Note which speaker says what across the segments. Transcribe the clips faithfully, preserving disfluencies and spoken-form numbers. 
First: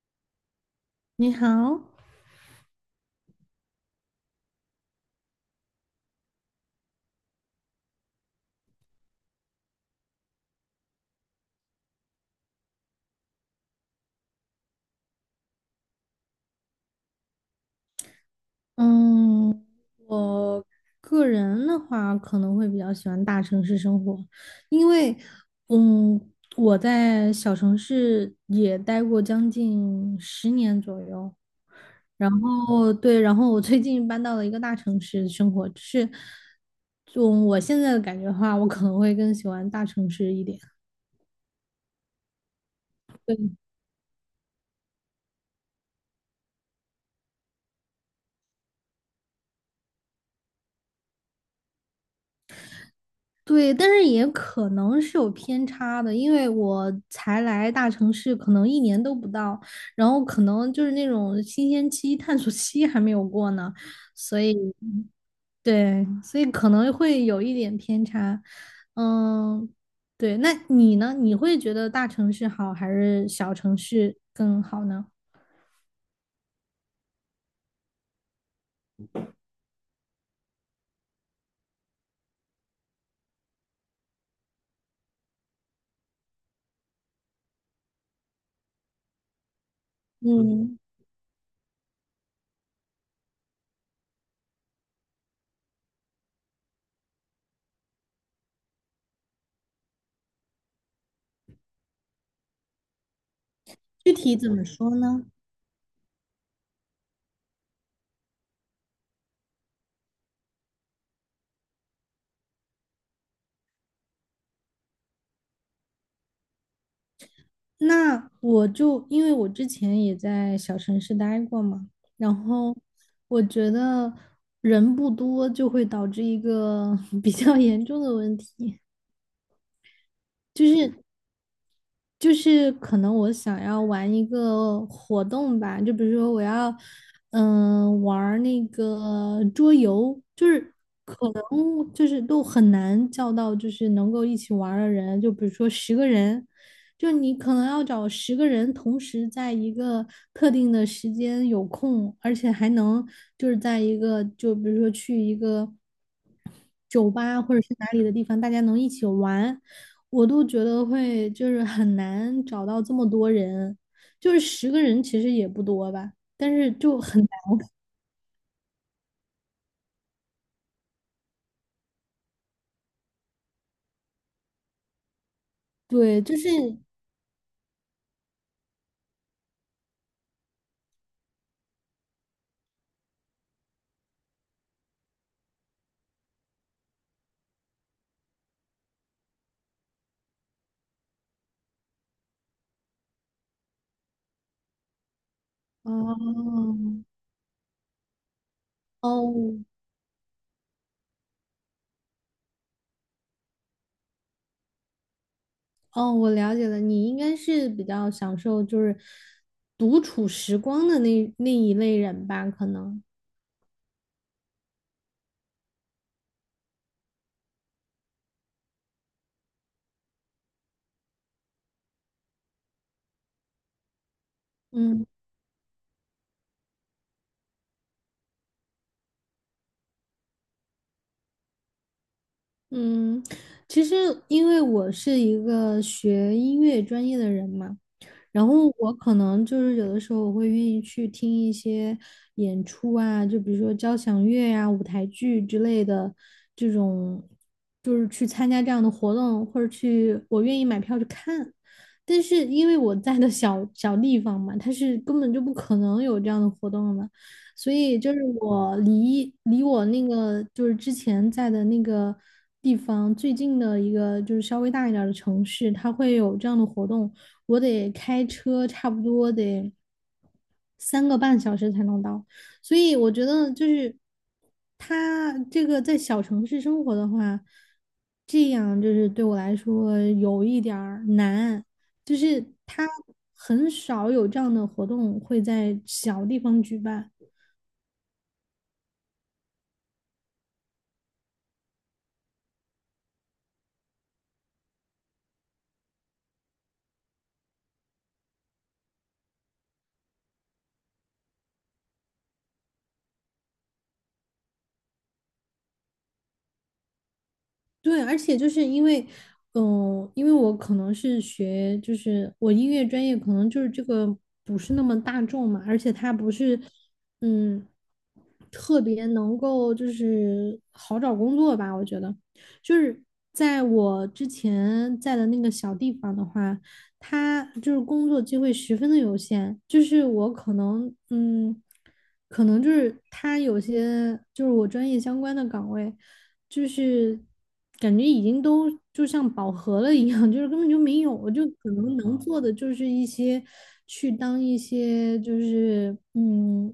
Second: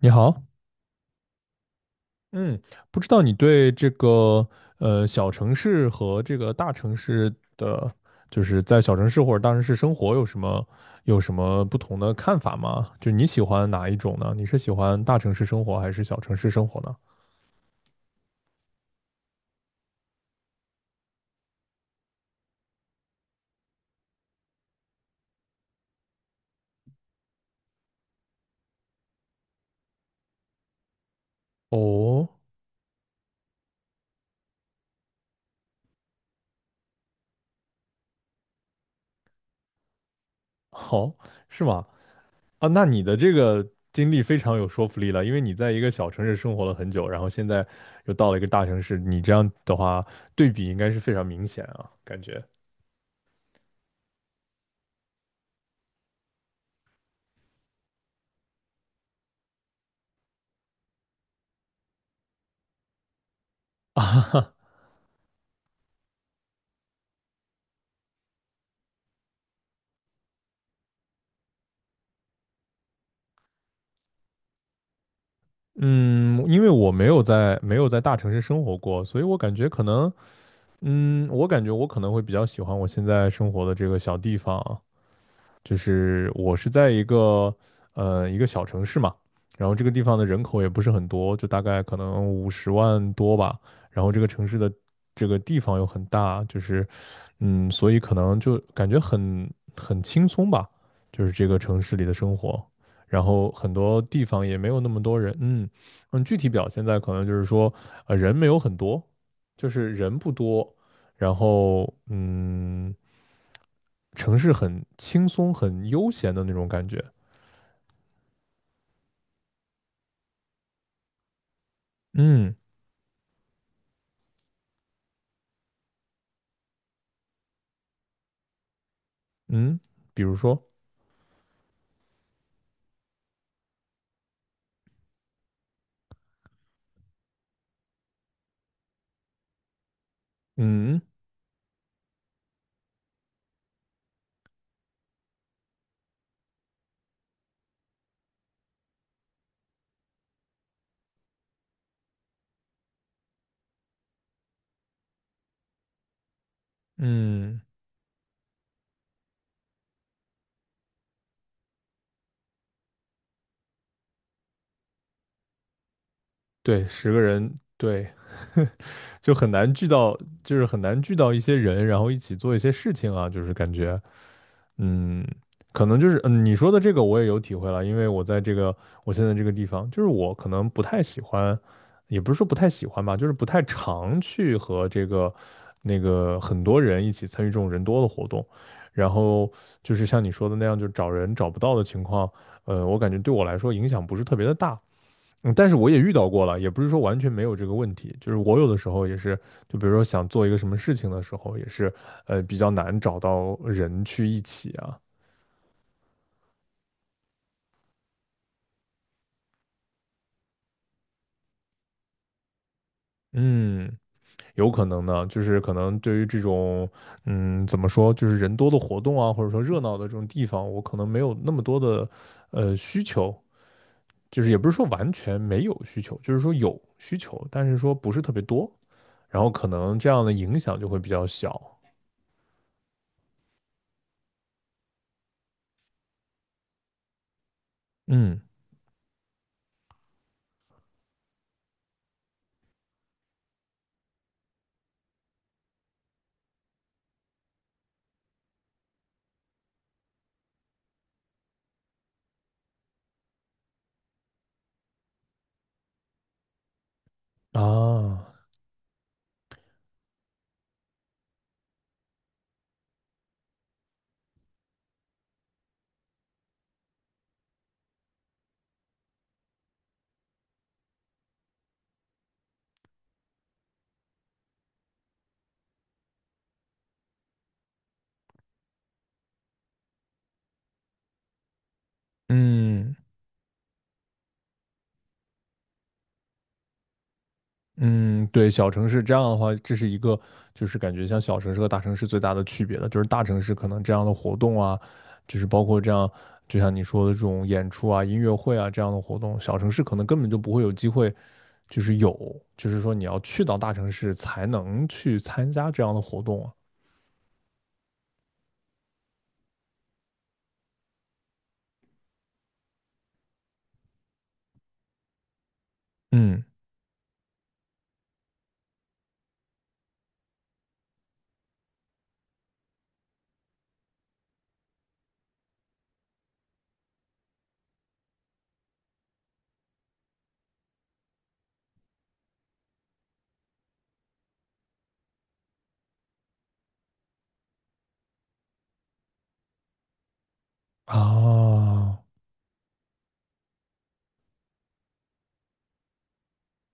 Speaker 1: 你好，
Speaker 2: 你好，
Speaker 1: 嗯，不知道你对这个呃小城市和这个大城市的，就是在小城市或者大城市生活有什么有什么不同的看法吗？就你喜欢哪一种呢？你是喜欢大城市生活还是小城市生活呢？
Speaker 2: 嗯，我个人的话可能会比较喜欢大城市生活，因为，嗯，我在小城市也待过将近十年左右。
Speaker 1: 哦，
Speaker 2: 然后对，然后我最近搬到了一个大城市生活，就是，就我现在的感觉的话，我可能会更喜欢大城市一点。
Speaker 1: 好，是吗？啊，那你的这个经历非常有说服力了，因为你在一个小城市生活了很久，然后现在又到了一个大城市，你这样的话对比应该是非常明显啊，感觉。
Speaker 2: 对，但是也可能是有偏差的，因为我才来大城市，可能一年都不到，然后可能就是那种新鲜期、探索期还没有过呢，所以对，所以可能会有一点偏差。嗯，对，那你呢？你会觉得大城市好还是小城市更好呢？
Speaker 1: 嗯，因为我没有在没有在大城市生活过，所以我感觉可能，嗯，我感觉我可能会比较喜欢我现在生活的这个小地方啊，就是我是在一个呃一个小城市嘛，然后这个地方的人口也
Speaker 2: 嗯，
Speaker 1: 不是很多，就大概可能五十万多吧，然后这个城市的这个地方又很大，就是嗯，所以可能就感觉很很轻松吧，就是这个城市里的生活，然后很多
Speaker 2: 具
Speaker 1: 地
Speaker 2: 体
Speaker 1: 方
Speaker 2: 怎
Speaker 1: 也
Speaker 2: 么
Speaker 1: 没有那
Speaker 2: 说
Speaker 1: 么多
Speaker 2: 呢？
Speaker 1: 人，嗯嗯，具体表现在可能就是说呃人没有很多。就是人不多，然后嗯，城市很轻松、很悠闲的那种感觉。
Speaker 2: 那我就因为我之前也在小城市待过嘛，然
Speaker 1: 嗯
Speaker 2: 后我觉得人不多就会导致一个 比较严重的问题，
Speaker 1: 嗯，比如说，
Speaker 2: 就是就是可能我想要玩一个活动吧，就比如说我要嗯、玩儿那个桌游，就是
Speaker 1: 嗯
Speaker 2: 嗯，就是都很难叫到，就是能够一起玩儿的人。就比如说十个人，就你可能要找十个人同时在一个特定的时间有空，而且还能就是在一个，就比如说去一个酒吧或
Speaker 1: 嗯，
Speaker 2: 者是哪里的地方，大家能一起玩，我都觉得会就是很难找到这么多人。就是十个人其实也不多吧，但是
Speaker 1: 对，
Speaker 2: 就
Speaker 1: 十
Speaker 2: 很
Speaker 1: 个
Speaker 2: 难，
Speaker 1: 人，对，就很难聚到，就是很难聚到一些人，然后一起做一些事情啊，就是感觉，嗯，可能就是
Speaker 2: 对，就
Speaker 1: 嗯，
Speaker 2: 是，
Speaker 1: 你说的这个我也有体会了，因为我在这个我现在这个地方，就是我可能不太喜欢，也不是说不太喜欢吧，就是不太常去和这个那个很多人一起参与这种人多的活动，然后就是像你说的那样，就找人找不到的情况，呃，我感觉对我来说影响不是特别的大。嗯，但是我也遇到过了，也不
Speaker 2: 哦，
Speaker 1: 是说完全没有这个问题，就是我有的时候也是，
Speaker 2: 哦。
Speaker 1: 就比如说想做一个什么事情的时候，也是，呃，比较难找到人去一起啊。
Speaker 2: 哦，我了解了，你应该是比较享受就是独处时光的那那一类人吧？可能，
Speaker 1: 嗯，有可能呢，就是可能对于这种，嗯，怎么说，就是人多的活动啊，或者说热闹的这种地方，我可能没有那么多的，呃，需求，就是也不是说
Speaker 2: 嗯
Speaker 1: 完全没有需求，就是说有需求，但是说不是特别多，然后可能这样的影响就会比较小。
Speaker 2: 嗯，其实因为我是一个学音乐专业的人嘛，
Speaker 1: 嗯，
Speaker 2: 然后我可能就是有的时候我会愿意去听一些演出啊，就比如说交响乐呀、舞台剧之类的这种，就是去参加这样的活动，或者去我愿意买票去看。但是因为我在的小小地方嘛，它是根本就不可能有这样的活动的嘛，所以就是
Speaker 1: 啊，
Speaker 2: 我离离我那个就是之前在的那个地方最近的一个就是稍微大一点儿的城市，它会有这样的活动，我得开车差不多得三个半小时才能到。所以我觉得就是他这个在小城市生活的话，这样就是对我来说有一点儿难，就是他
Speaker 1: 嗯。
Speaker 2: 很少有这样的活动会在小地方举办。
Speaker 1: 嗯，对，小城市这样的话，这是一个就是感觉像小城市和大城市最大的区别的，就是大城市可能这样的活动啊，就是包括这样，就像你说的这种演出啊、音乐会啊这样的活动，小城市可能根本就不会有机会，就是有，就是说你要去到大城市才能去参加这样的活动啊。
Speaker 2: 对，而且就是因为，嗯、因为我可能是学，就是我音乐专业可能就是这个不是那么大众嘛，而且它不
Speaker 1: 嗯，
Speaker 2: 是，嗯，特别能够就是好找工作吧，我觉得，就是在我之前在的那个小地方的话，它就是工作机会十分的有限，就是我可能，嗯，可能就是它有些就是我专业相关的岗位。就是感觉已经都就像饱和了一样，就是根本就没有，我就可能
Speaker 1: 啊。
Speaker 2: 能做的就是一些去当一些就是嗯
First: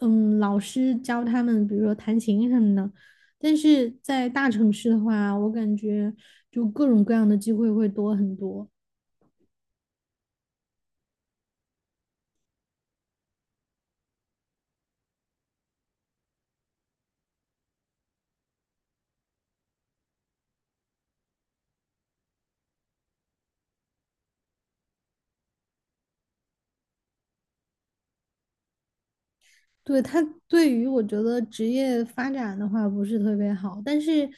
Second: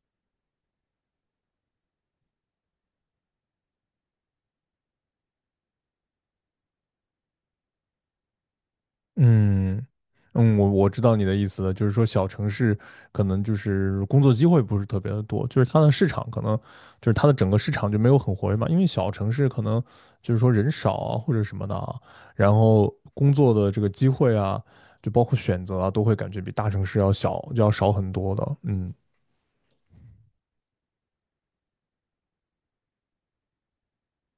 Speaker 2: 嗯老师教他们，比如说弹琴什么的。但是在大城市的话，我感觉就各种各样的机会会多很多。
Speaker 1: 嗯嗯，我我知道你的意思了，就是说小城市可能就是工作机会不是特别的多，就是它的市场可能就是它的整个市场就没有很活跃嘛，因为小城市可能就是说人少啊或者什么的啊，然后工作的这个机会啊，就包括选择啊，都会感觉比大城市要小要少很多的。嗯
Speaker 2: 对，他对于我觉得职业发展的话不是特别好，但是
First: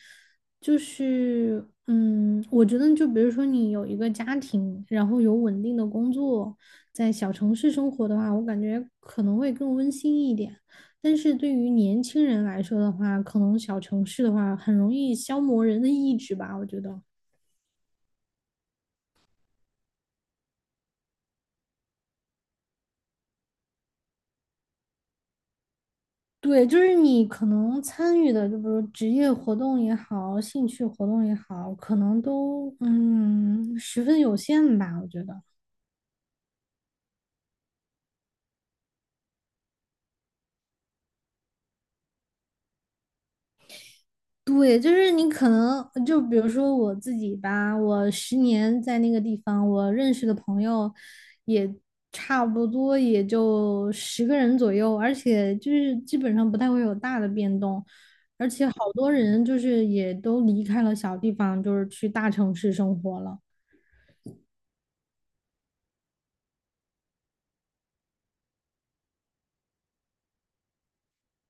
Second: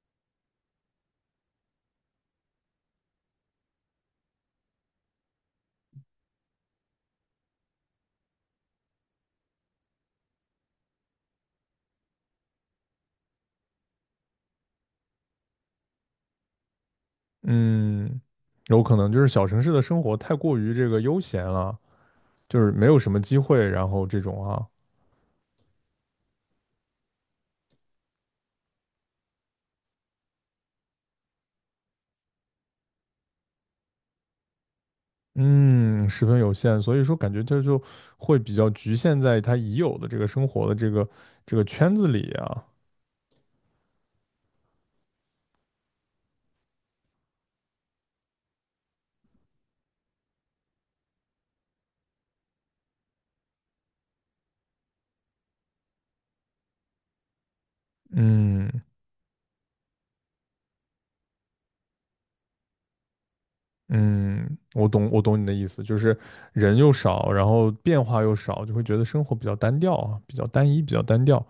Speaker 2: 就是嗯，我觉得就比如说你有一个家庭，然后有稳定的工作，在小城市生活的话，我感觉可能会更温馨一点。但是对于年轻人来说的话，可能小城市的话很容易消磨人的意志吧，我觉得。
Speaker 1: 嗯，有可能就是小城市的生活太过于这个悠闲了，就是没有什么机会，然后这种啊。
Speaker 2: 对，就是你可能参与的，就比如职业活动也好，兴趣活动也好，可能都嗯十分有限吧，我觉得。
Speaker 1: 嗯，十分有限，所以说感觉这就会比较局限在他已有的这个生活的这个这个圈子里啊。
Speaker 2: 对，就是你可能就比如说我自己吧，我十年在那个地方，我认识的朋友也差不多也就十个人左右，而且就是基本上不太会有大的变动，而且
Speaker 1: 嗯
Speaker 2: 好多人就是也都离开了小地方，就是去大城市生活了。
Speaker 1: 嗯，我懂，我懂你的意思，就是人又少，然后变化又少，就会觉得生活比较单调啊，比较单一，比较单调，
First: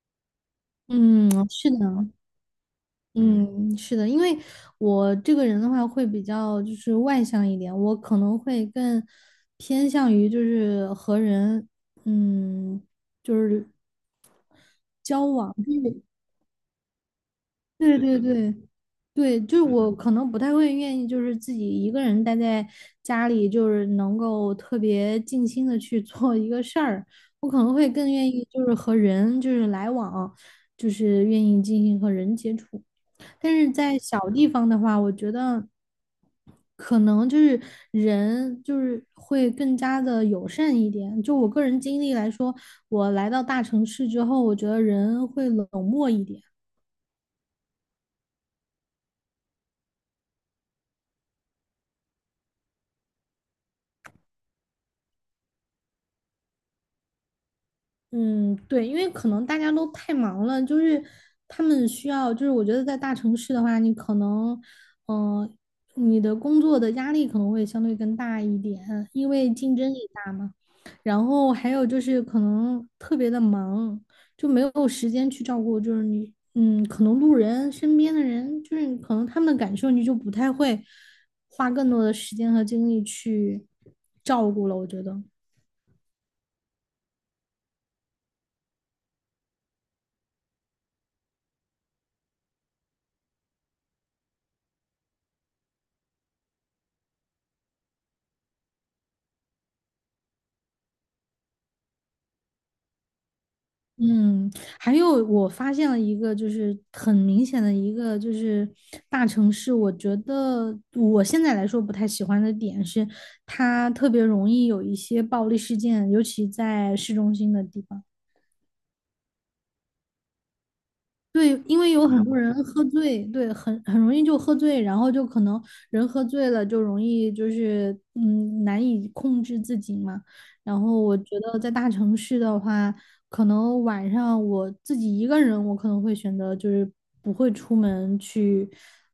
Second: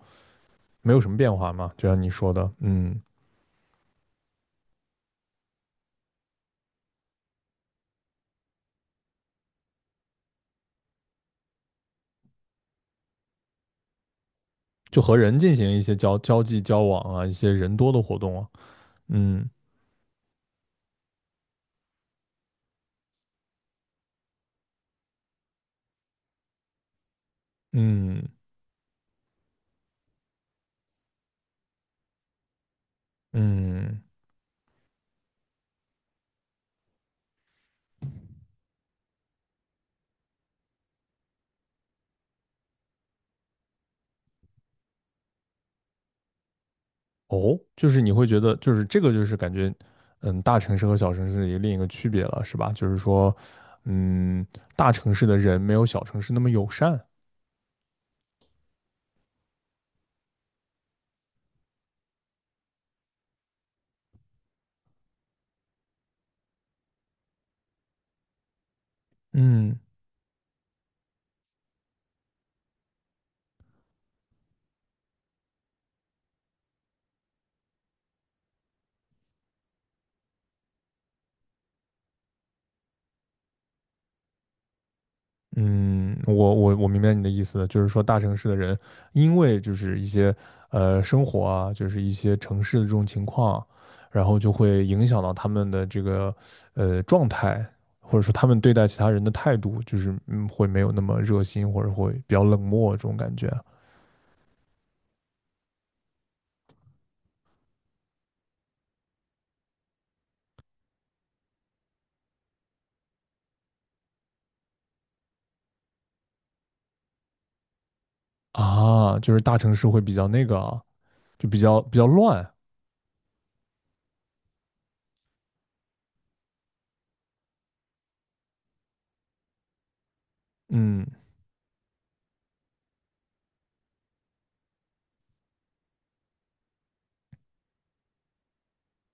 Speaker 1: 没有什么
Speaker 2: 嗯，
Speaker 1: 变化
Speaker 2: 是
Speaker 1: 嘛。就像
Speaker 2: 的。
Speaker 1: 你说的，嗯，
Speaker 2: 嗯，是的，因为我这个人的话会比较就是外向一点，我可能会更偏向于就是和人，嗯，就是
Speaker 1: 就和
Speaker 2: 交
Speaker 1: 人进
Speaker 2: 往。
Speaker 1: 行一些交交际交往啊，一些人多
Speaker 2: 对
Speaker 1: 的活
Speaker 2: 对对
Speaker 1: 动啊。
Speaker 2: 对对，
Speaker 1: 嗯
Speaker 2: 就是我可能不太会愿意就是自己一个人待在家里，就是能够特别静心的去做一个事儿，我可能会更
Speaker 1: 嗯
Speaker 2: 愿意就是和人就是来往，就是愿意进行和人接触。但是在
Speaker 1: 嗯，
Speaker 2: 小地方的话，我觉得可能就是人就是会更加的友善一点。就我个人经历来说，我来到大城市之后，我觉得人会冷漠一点。
Speaker 1: 哦，就是你会觉得，就是这个，就是感觉，嗯，大城市和小城市的一个另一个区别了，是吧？就是说，嗯，大城市的人没有小城市那么友善。
Speaker 2: 嗯，对，因为可能大家都太忙了，就是他们需要，就是我觉得在大城市的话，你可能，嗯、你的工作的压力可能会相对更大一点，因为竞
Speaker 1: 嗯
Speaker 2: 争也大嘛。然后还有就是可能特别的忙，就没有时间去照顾，就是你，嗯，可能路人身边的人，就是可能他们的感受，你就不太会花更多的时间和精力去照顾了，我觉得。
Speaker 1: 嗯，我我我明白你的意思了，就是说大城市的人，因为就是一些呃生活啊，就是一些城市的这种情况，然后就会影响到他们的这个呃状态，或者说他们对待其他人的态度，就是嗯会没有那么热心，或者会比较冷漠这种感觉啊。
Speaker 2: 嗯，还有我发现了一个，就是很明显的一个，就是大城市，我觉得我现在来说不太喜欢的点是，它特别容易有一些暴力事件，尤其在市中心的地方。
Speaker 1: 啊，就是大城市会比较那个啊，就
Speaker 2: 对，
Speaker 1: 比
Speaker 2: 因
Speaker 1: 较
Speaker 2: 为
Speaker 1: 比
Speaker 2: 有
Speaker 1: 较
Speaker 2: 很多嗯
Speaker 1: 乱。
Speaker 2: 人喝醉，对，很很容易就喝醉，然后就可能人喝醉了就容易就是嗯难以控制自己嘛。然后
Speaker 1: 嗯
Speaker 2: 我觉得在大城市的话，可能晚上我自己一个人，我可能会选择就是不会出门去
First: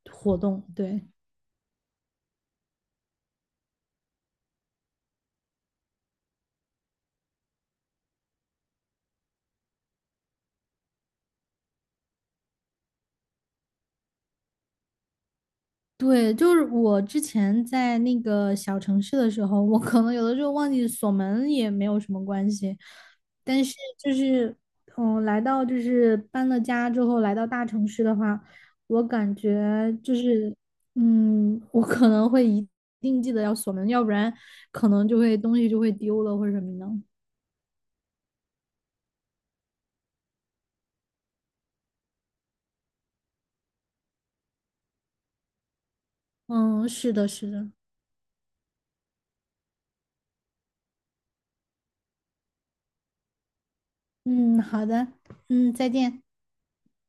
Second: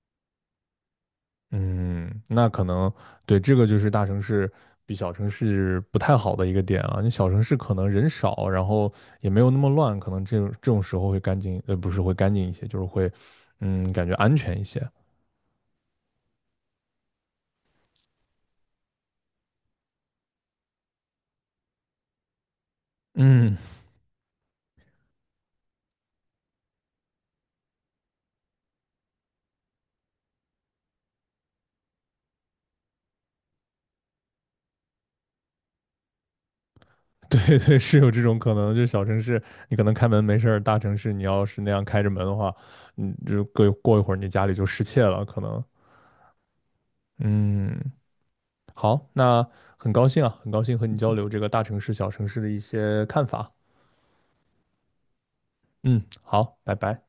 Speaker 2: 活动，对。
Speaker 1: 嗯，那可能对这个就是大城市比小城市不太好的一个点啊。你小城市可能人少，然后也没有那么乱，可能这种这种时候会干净，呃，不是会干净一些，就是会嗯感觉安全一些。
Speaker 2: 对，就是我之前在那个小城市的时候，我可能有的时候忘记锁门也没有什么关系，
Speaker 1: 嗯，
Speaker 2: 但是就是，嗯，来到就是搬了家之后来到大城市的话，我感觉就是，嗯，我可能会一定记得要锁门，要不然可能就会东西就会丢了或者什么的。
Speaker 1: 对对，是有这种可能。就是小城市你可能开门没事儿，大城市你要是那样开着门的话，你就过一过一会儿你家里就失窃了，可能。
Speaker 2: 嗯，是的，是的，
Speaker 1: 嗯好，那很高兴啊，很高兴和你交流这个大城市、小城市的一些看法。
Speaker 2: 嗯，好的，嗯，再
Speaker 1: 嗯，
Speaker 2: 见。
Speaker 1: 好，拜拜。